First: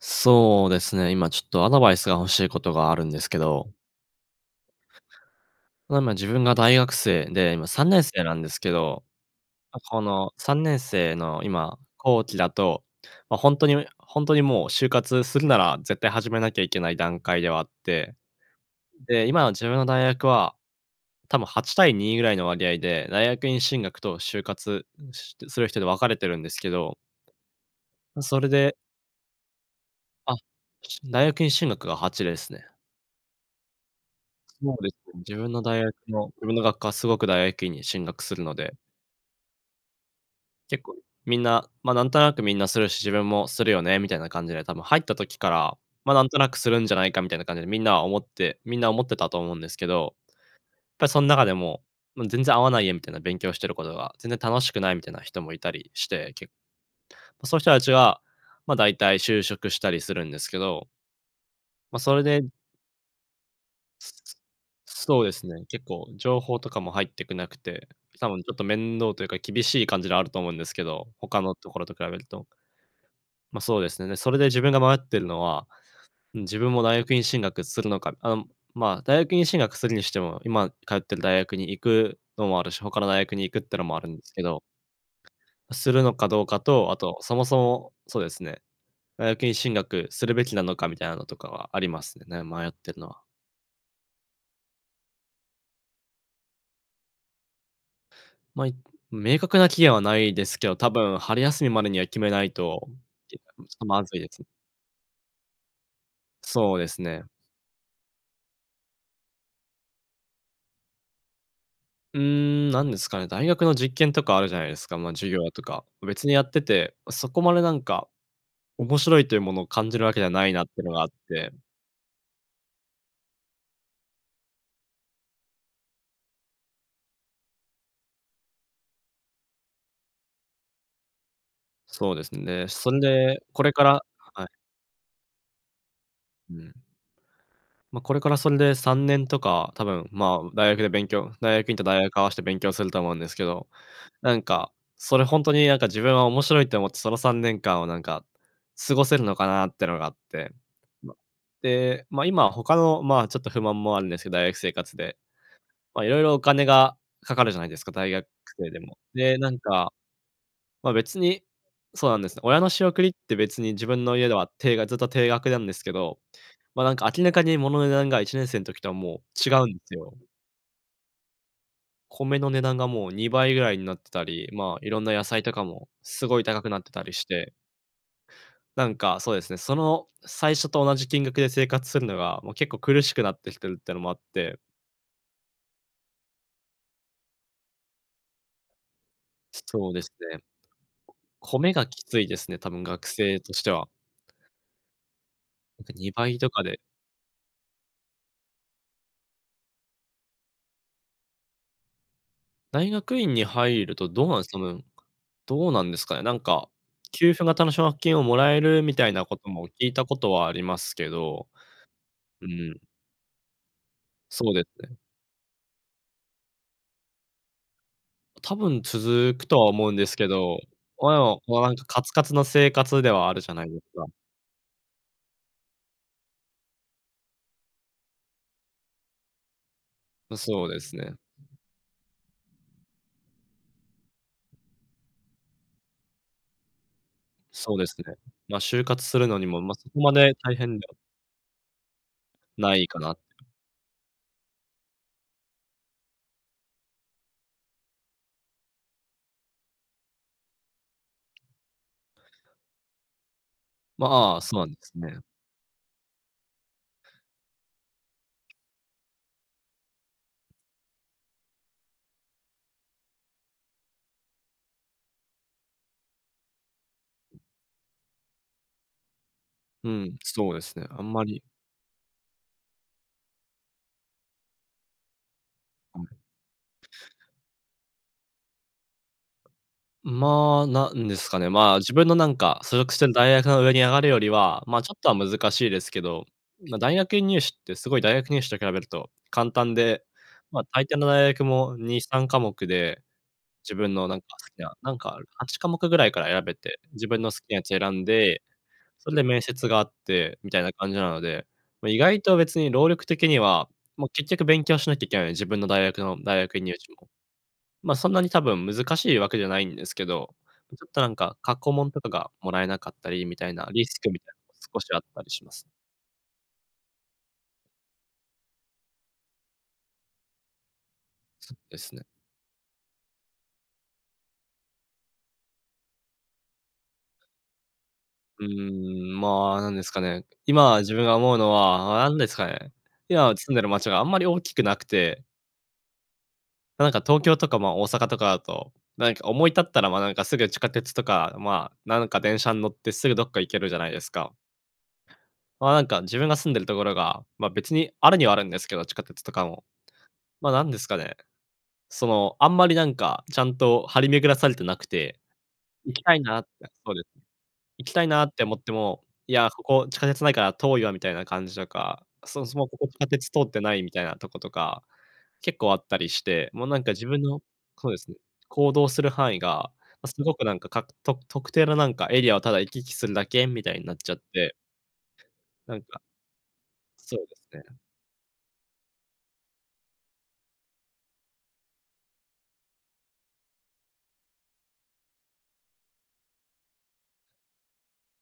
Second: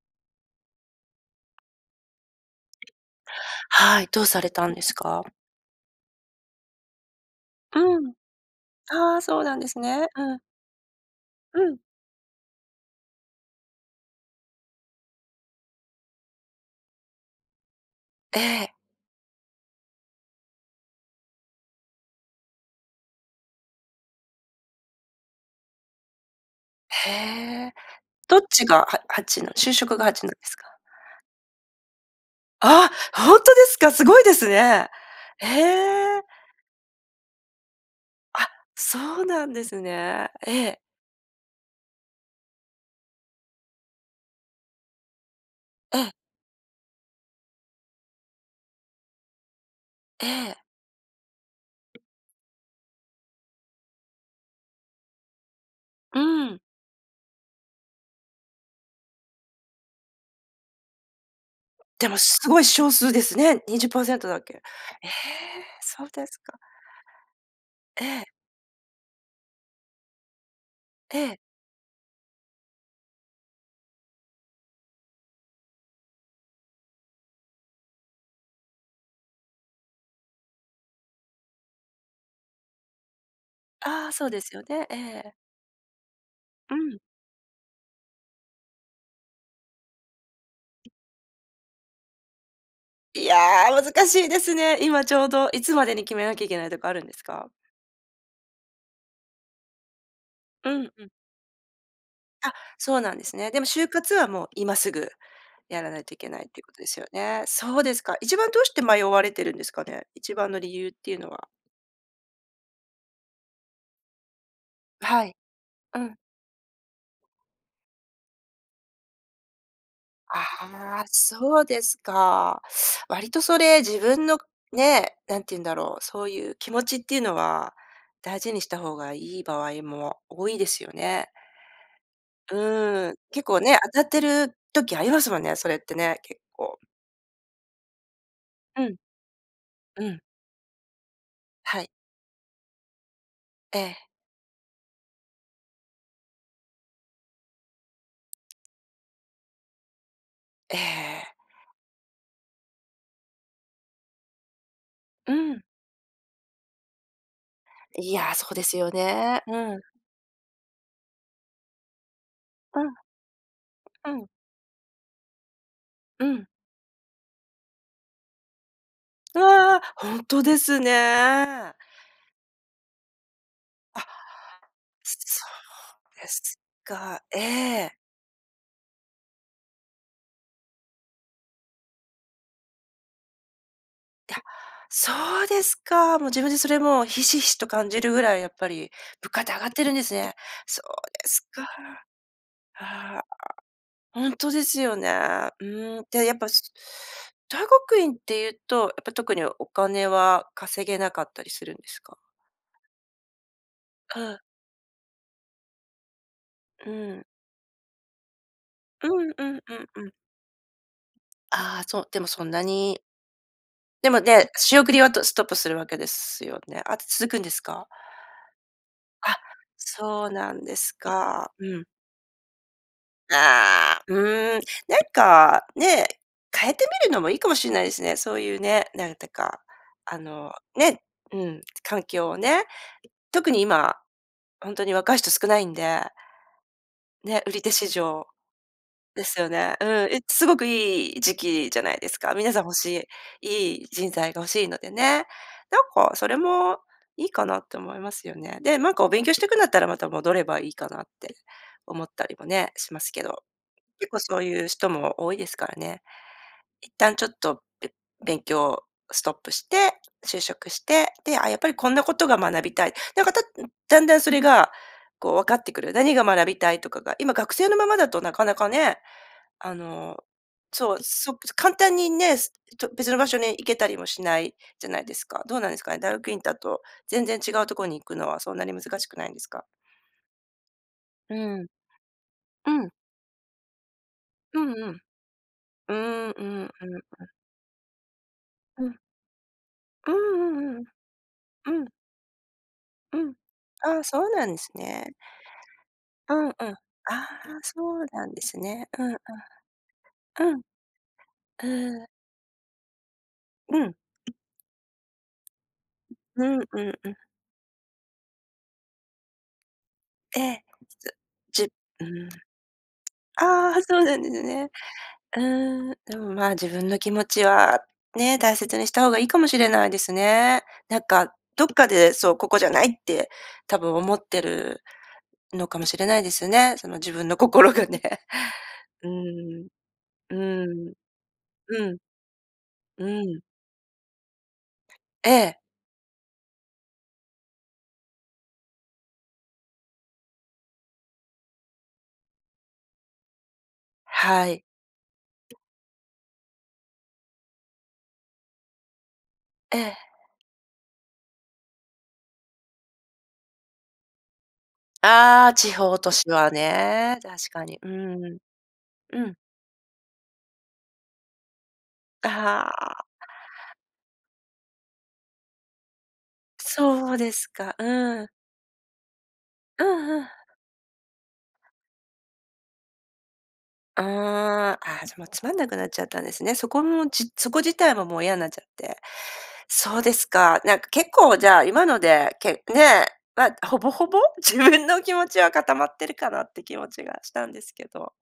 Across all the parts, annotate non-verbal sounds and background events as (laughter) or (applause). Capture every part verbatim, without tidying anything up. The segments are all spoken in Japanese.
そうですね、今ちょっとアドバイスが欲しいことがあるんですけど。はい。どうされたんですか？ま、今自分が大学生で、今さんねうんん。せいなんですけど、あ、そうなんですま、こね。のうん。さんねんせいのうん。今、後期だと、ま、ほんとにほんとにもう就活するなら絶対始めなきゃいけない段階ではあって、ええ。で、今の自分の大学は、多分はちたいにぐらいの割合で、大学院進学と就活うん、しする人で分かれてるんですけど。へえ。ん、どそっれちでがは8の、就職が8なんあ、ですか？しん大学院進学がはちですね。ああ、ほんとですか？すごいですそうね。ですね、自へ分の大学え。の、自分の学科はすごく大学院に進学するあ、ので。そうなんですね。ええ。結構みんな、ま、なんとなく、みんなするし、自分もするよね、みたいな感じで多分入った時から、えま、え。なんとなくするんじゃないか、みたいな感じでみんなは思ってみんな思ってたと思うんですけど、っええ。ぱそん中でも「もう全然合わないや」みたいな勉強してることが、全然楽しくないみたいな人もいたりしうて、けん。ま、そういう人たちは、ま、だいたい就職したりするんですけど。ま、でそも、れすでごい少数ですね。にじゅっパーセンすトだっけ。え、そうですね、結そ構うです情か。報とかも入っくなくて、え多え。分ちょっと面倒というか厳しい感じではあると思うんですけど、ええ。他のところと比べると。ま、そうですね。で、それで自分が迷っているのは、うん、自分も大学院進学するのか、あ、ま、大学院進学するにしても、今通ってる大学に行くのもあるし、他の大学に行くっていうのもあるああ、んでそうすけですどよね、ええ。するのかどうかうと、あん。と、そもそも、そうですね、大学院進学するべきなのか、みたいなのとかはありますね、迷ってるのは。いや、難しいですね。今ちょうど、いつまでに決めなきゃいけないとかあるんですか？ま、い、明確な期限はないですけうど、多んうん。分春休みまでには決めないあ、と、そうなんですけ (unintelligible) ちね。でょもっと就ま活ずいではす。もう今すぐやらないといけないっていうこそとうでですすよね。ね。そうですか。一番どうして迷われてるんですかね？一番の理由っていうのは。うーん、なんですかね、大学の実験とかあるじゃないですか。ま、は授い、業とか、うん。別にやってて、そこまでなんか、面白いというものを感じるわけじゃあないなっていうのがああ、って。そうですか。割とそれ自分のね、何て言うんだろう、そういう気持ちっていうのは大事にした方がいい場合も多いですよね。そうですね、そんうーん、で、結構これね、か当たらってはい。る時、ありますもんね、それってね、結うん。構。ま、これからそんでうさん。んねんとか、多分、うん。ま、大学で勉強大学院はとい。大学合わして勉強すると思うんですけど、ええ。なんか、それほんとになんか自分は面白いと思ってそのさんねんかんをなんか、過ごせるのかなっていうのがあって、えま、え。で、ま、今他の、ま、ちょっと不満もあるんですけど、大学生活で。うん。ま、色々お金がかかるじゃないですか、大い学や、そうで生すでよも。で、ね。なうんん。か、ま、別にそうなんです。親のう仕ん。送りって別に自分うのん。家では定がずっと定額なんですけど、うん。ま、なんか明らかに物の値段がいちねんせいの時とはもう違うんわですあ、よ。本当ですね。米の値段がもうにばいぐらいになっあ、てたり、まあ、いろんな野菜そとかもうですごいす高くなってたりか。しえてえ。なんか、そうですね、その最初と同じ金額で生活するのが、もう結構苦しくなってきてるっていうのもあっいや、て。そうですか。もう自分でそれもひしひしと感じるぐらいやっぱり物価って上そがってそるうんでですすね。ね。そうですか。米がきついですね、多分学ああ、生としては。ほんとですよね、なんかうん、にで、ばやいっぱ、とかすで。大学院っていうと、やっぱ特にお金は稼げなかったりするんですか？大学院に入ると、あどうなんあ。です、その、どうなんですかね、なんかうん。給付型の奨学金をもらえるみたういなんこうとんもう聞んいうたん。ことはありますけど、ああ、そう、でもそうんなん。にでもね、そうで仕す送ね。りはとストップするわけですよね。あと続くんですか？多分続あ、くとは思うんですけそうなど、んですおえお、か。もうなんうかん。カツカツの生活ではあるじゃないですああ、か。うーん、なんかね、変えてみるのもいいかもしれないですね、そういうね、なんやったか、ああ、の、そうですねね。うん。環境をね。特に今、ほんとに若い人少ないんでね、売り手そうで市すね。場ま、就活すでるのすによも、ま、ね、うそこまん、いです大ごく変ではいい時期じゃないですか。皆さん欲ないかしなって。い、いい人材が欲しいのでね。なんかそれも、いいかなって思いますよね。で、なんかお勉強していくんだったらまた戻ればいいかなって、思ったりもね、しますけど。結構まそあ、うそういなうんで人すもね。多いですからね。一旦ちょっとべ勉強ストップして、就職して、で、ああ、やっぱりこんなことが学びたい。なんか、たっだんだんそれが、こう分かってくる、何が学びたいとかが、今学生のままだとなかなかね、あうん、のそうですね、そう、あんまそり。ぷっと簡単にね、別の場所に行けたりもしないじゃないですか。どうなんですかね、は大い。学院だと、全然違うとこに行くのはそんなに難しくないんですか？まあ、何ですうかね、ん。まあ、自分のなんか、所うん。属してる大学の上に上がるよりうは、まあ、んちうょっん。とは難しいですうけど、ーんうーん、まあ、うん大学う院ん。入試ってすごい大学入試と比べうるん。と簡単で、うーん、まあ、うんうんう大抵の大学もん。うん。にさんかもくで、うん。自分あ、のなそんかうな好んできすな、なんか、ね。はちかもくぐらいからう選んうん。べあて、自分あ、の好きなやつを選そんうなんでで、すね。そうんうんで面接があってみん。うたん。いな感じなので、ま、意うーん。外と別に労力的には、うん。もう結局勉強しなきゃいけないので、自分の大学の大う学ん院入うん試も。うん。ま、そんなに多分難しいわけじゃないんですけど、ええ、ちょっとなんか、過じつ去じ問とうかーん。がもらえなかったりみたいなああ、リスそうクなみんでたいすなのもね。少しあったりうします。ーん、でも、ま、自分の気持ちはね、大切にした方がいいかもしれないですね。なんかそうどっでかすね。でそう、ここじゃないって多分思ってるのかもしれないですね。その自分の心がね。ううーん、まあ、ーん、なんですかね、う今ー自ん。分が思うのうん、は、何ですかね。う今ん。住んでる町があんまり大きくなくてええ。ま、なんか東京とか、まあ、大阪とかだと、なにか思い立ったら、ま、なんかすぐ地下鉄とか、まあ、なんか電車ん乗ってすぐどっか行けるじゃないですか。はい。まあ、なんか自分が住んでるところが、ま、別にあるにはあるんですけど、地下鉄とかも。ええ。ま、なんですかね、その、あんまりなんかちゃんと張り巡らされてなくて、ああ、地行方き都たい市のなってはそうです。ね、確かに。う行きたいなっーん。て思ってもう「いん。や、ここ地下鉄ないから遠いわ」みたいな感じとか、「そもそもあここ地下あ。鉄通ってない」みたいなとことか結構あったりして、もうなんか自そう分でのすか、そうです。うん。行動する範囲が、うん、ま、すふごん。くなんかか、と特定のなんかエリアをただ行き来するだけみたいになっちゃって。ああ。ああ、じゃ、もうつまんなくなんなっかちゃったんですね。そこも、そうじですそこ自ね。体ももういやんなっちゃって。そうですか、なんか結構じゃあ今ので、けね、ま、ほぼほぼ自分の気持ちは固まってるかなって気持ちがしたんですけど。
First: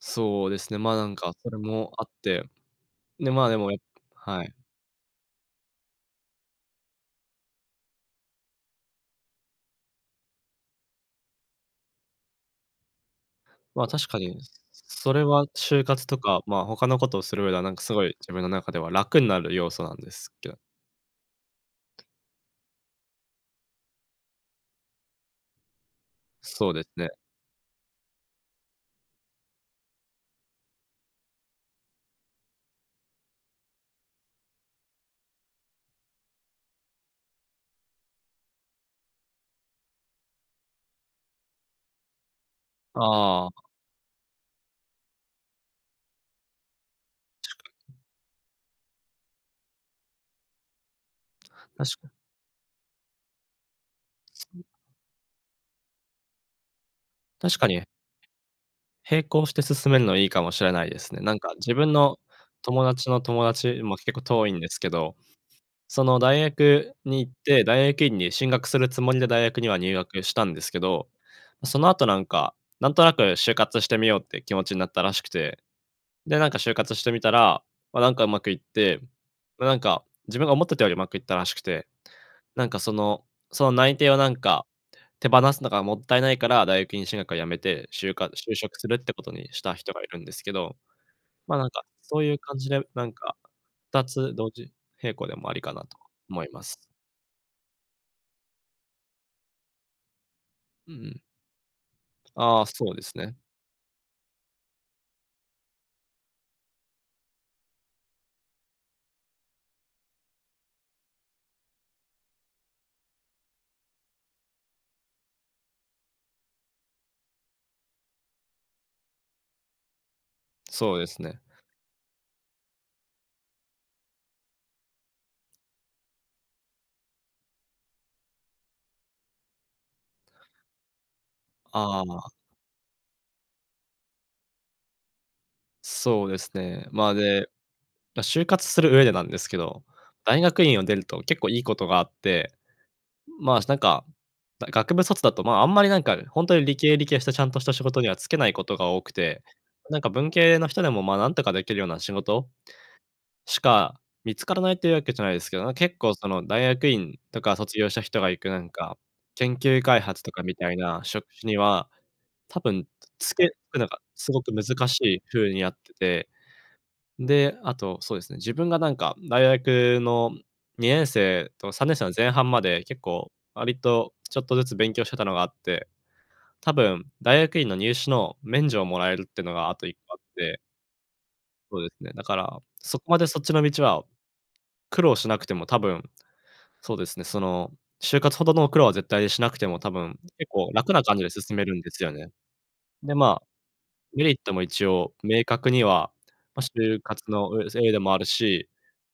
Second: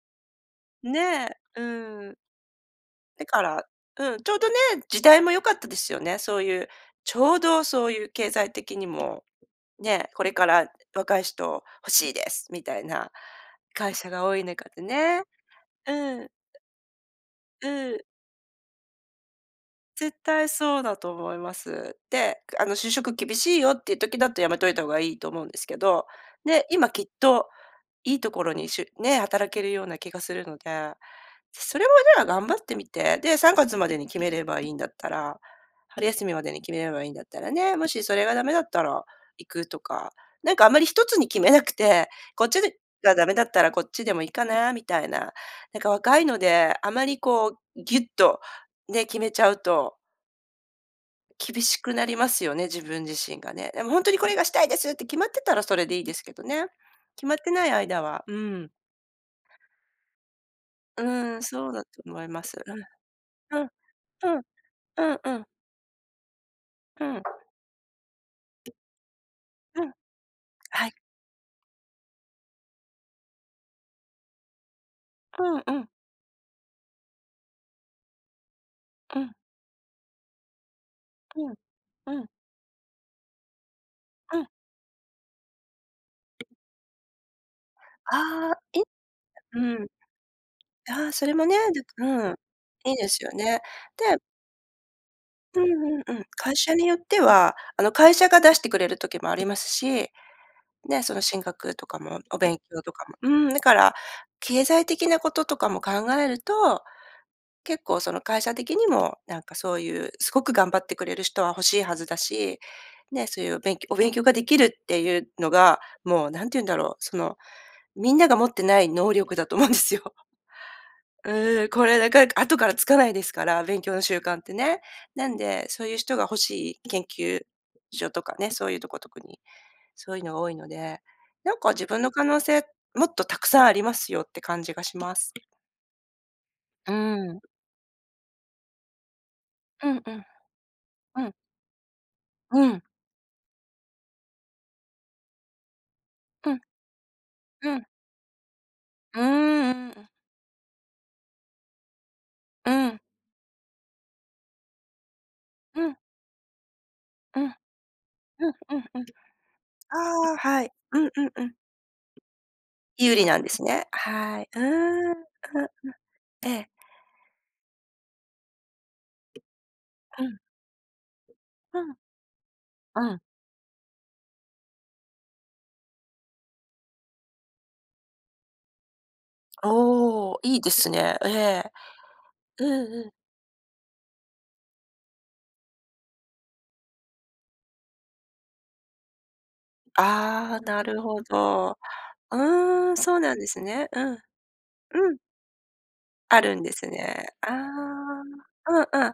そうですね、まあ、なんねかそれえ、もあうっん。て、だで、かまあ、でら、も、やっうん、ちょうはどい。ね、時代も良かったですよね、そういうちょうどそういう経済的にも、ね、これから、若い人欲しいですみたいなまあ、会確社かが多に、い中でそね。れは就活とうん。か、まあ、他のことをする上では、うなんかすん。ごい自分の中では楽になる要素なんで絶すけ対ど。そうだと思います。で、あの、就職厳しいよっていう時だとやめといた方がいいと思うんですけど、ね、そうです今きっね。と、いいところにしゅね、働けるような気がするので。それもじゃあ頑張ってみて、で、さんがつまでに決めればいいんだったら春休みまでに決めればいいんだったらね、もしそれが駄目だったら行くとか。なんかあんまりひとつに決めなくて、こっちで、が駄目だあっあ。たらこっちでもいいかなみたいな。なんか若いので、あまりこうぎ (unintelligible) ゅっとね、決めちゃうと厳しく確なかに。りますよね、自分自身がね。でも「本当にこれがした (unintelligible) いです！」って決まってたらそれでいいですけどね。決まって確なかいに。間は、うん。並行して進めるのはいいかもしれないですね。なうんん、かそう自だと分の思います。友達の友うん。うん。達も結構うん。遠いんですけうど、んうん。その大学うにん。行って、大学院に進学するつもりで大学にはうん。入学したんですけはい。ど、その後なんか、なんとなく就活してみようっていう気持ちになったらしくうて、んうん。で、なんか、就活してみたら、まあ、なんかうまくいって、うん。ま、なんか、自分が思ってたよりうまくいったうらん、しくて、うん。なんか、その、その内定をなんうん。か、手放すのがもったいないから、大学院進学を辞めて、就活、あ就あ、職いするってことにしたうん。人がいるんですけど、ああ、それもまね、あ、ななんんか、か、そうういん、う感じで、いいなでんすよか、ね。ふたでつ同時並行でもありうんかなとうんうん。思い会ま社す。によっては、あの会社が出してくれる時もありますし、うんうね、そん。の進学とかもお勉ああ、強そとうでかすも。ね。うーん、だから、経済的なこととかも考えると、結構その会社的にもなんかそういうすごく頑張ってくれる人は欲しいはずだし、ね、そういうおべんきょお勉強ができるっていうのが、もう何て言うんだろう、そのみんなが持ってない能力だと思うんですよ。そうですうね。ーん、これなかなか後からつかないですから、勉強の習慣ってね。なんで、そういう人が欲しい研究所とかね、そういうとこ特に、そういうのが多いので、「なんか自ああ分のあ可あ。能性、もっとたくさんありますよ」って感じがします。そうですね。うまあ、ーん。でま、就活する上でなんですけど、うんうん。大学院を出るとうん。結構いいことがあって、うん。まあなんか、だい学部卒だと、まあ、あんまりなんか、ほんうとん。に理系理系したちゃんとしたう仕ん。事には就けないことが多くうーて、ん、うん、なんう。か文系の人でもま、なんとかできるような仕事？うん。しか見付からないっていうわけじゃないですけど、う結ん。構その大学院うとん。うんか卒業した人が行くなんうんか、うん。研究開発とああ、かみはい。たいうなんう職んう種ん。には、多分、有利就なんでけすくね。ながすごはい。くうーん、難しうんうい風にあっん。てて。ええ。で、あと、そうですね、自分がなんか大学うのん。にねんせいとうさんねん。んせいの前半まで結うん。構割とちょっとずつ勉強してたのがあって、多分大学院の入試の免除をもらえるってのがあといっこあっおお、いて。いですね。ええ。そうですね、だから、うんそこうん。までそっちの道は、苦労しなくても多分、そうですね、その就活ほどの苦労は絶対しなくても、多分、結ああ、構な楽るな感ほじで進めるど。んですよね。うーん、で、そうなんまあ、ですね。うん。メリットも一う応、ん。明確には、あるま、んです就ね。活あのうせいでもあるし。あ、うんうん。な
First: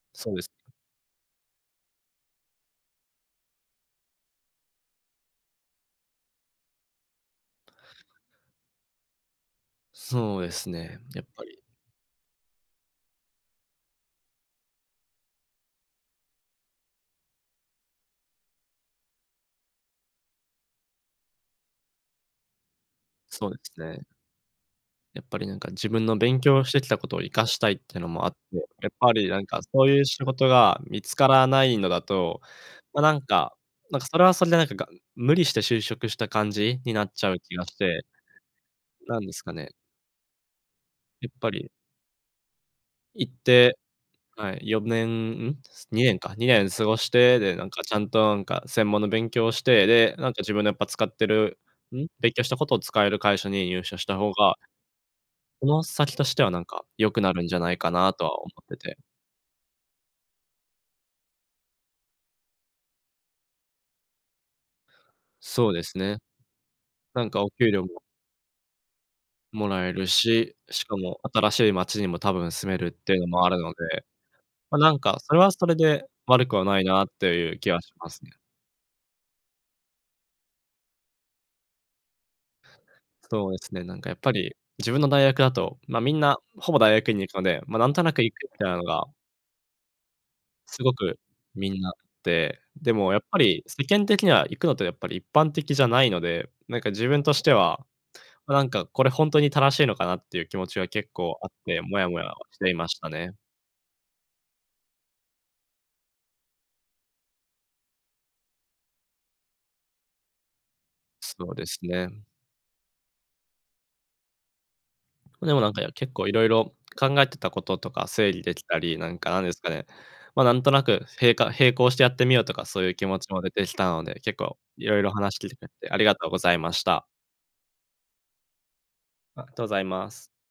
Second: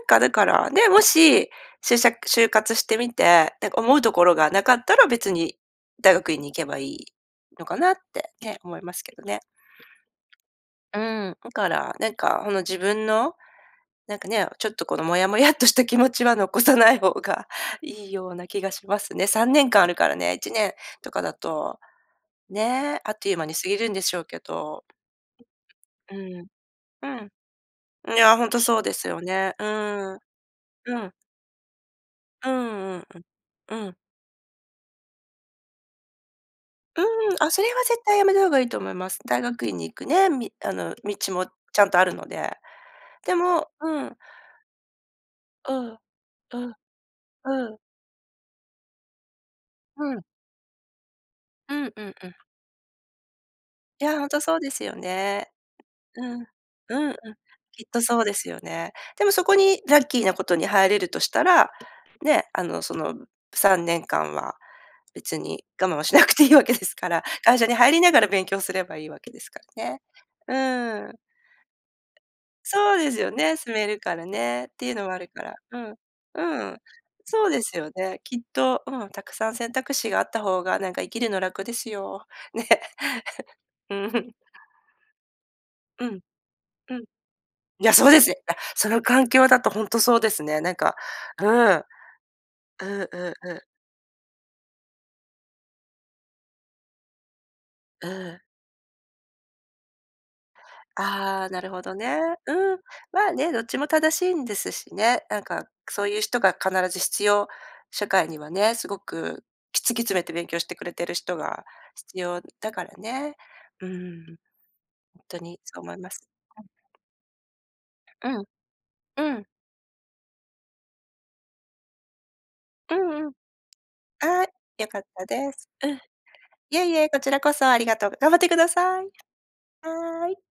んかだそうでかす。ら、ね、もし、しゅうしゃく就活してみて、なんか思うところがなかったら別に、大学院に行けばいいのかなってね、思いますけどね。そうですね、うやっん、ぱだり。から、なんかほの自分の、なんかね、ちょっとこのモヤモヤっとした気持ちは残さない方がいいような気がしますね。さんねんかんあるからね、いちねんとかだと、ね、あっという間そうにで過ぎするんね。でしょうけど。やっぱりなんか自分うの勉ん。強してきたことを生かうしたいってのん、いもあっや、て、ほんとそうやっですぱよりなんね、か、うそういうーん、仕事がう見ん。つからないのだと、うんうま、ん。なんかうん。なんか、それはそれでなんか、が無理して就職した感じにうーなん、っちゃうあ、気そがれはして絶対やめた方がいいと思います。なんです大か学ね。院に行くね、みあのや道っもぱりちゃんとあるので。行っでもてうん。はい、よねん、うん？うん。にねんか、にねうんん。過ごして、で、なんうん。かちゃんと、なんか専門の勉強をして、うで、ん。なんか自分のやっぱ使ってるうんううん？んう勉ん。強したことを使える会社に入社いしたや、ほん方とがそうですよね。この先うとしてん。はなんか、うん良うん。くなるんじゃないきっかとなそとうでは思すよってね。て。でもそこにラッキーなことに入れるとしたら、ね、あの、その、さんねんかんは、別にそうで我慢すはしね。なくていいわけですから、なんかお会社給に料入もりながら勉強すればいいわけですかもららえね。るうし、しかーん。も新しい街にも多分住めるっそうでていすうのよもあるね、の住めるで、からねっま、てないうんのもあかるそれかはら、それうん、うで悪くはーなん、いなっとそういうで気すはよしまね、すね。きっと、うん、沢山選択肢があった方が、なんか生きるの楽ですよ。ね。(laughs) そうですね、うなんかやーっぱん。り、自分の大学だと、ま、うみん。んなほぼ大うん。学院に行くので、ま、いなや、んとそうなでくす。行くあ、みたいなのそのが環境だとほんとそうですね。なんすごかく、うみんん。なで、うでんもやっうんぱうん。り世間的には行くのとやっぱり一般的じゃないので、なんか自分としては、うん。ま、なんかこれほんとに正しいのかなっていう気持ちが結構あああ、っなるほて、どモヤね。モヤはしていうん、ましたまあね。ね、どっちも正しいんですしね。なんか、そういう人が必ず必要社会にはね、すごく、き突き詰めて勉強してくれてる人そうがです必ね。要だからね。うーん。ほんとあ、でにもなんそか、うや思いま結構す。色は々い。考えてたこととかう整理ん。できたり、なんかうなんん。ですかね、ま、なんとなくへいか並行してやってみようとかそういうう気持んちうん。も出てきたので、結ああ、構良色かっ々た話聞いでてくれす。てうん。ありがとうございまいしえいた。え、こちらこそありがとう。頑張ってください。あ、とうございます。はい。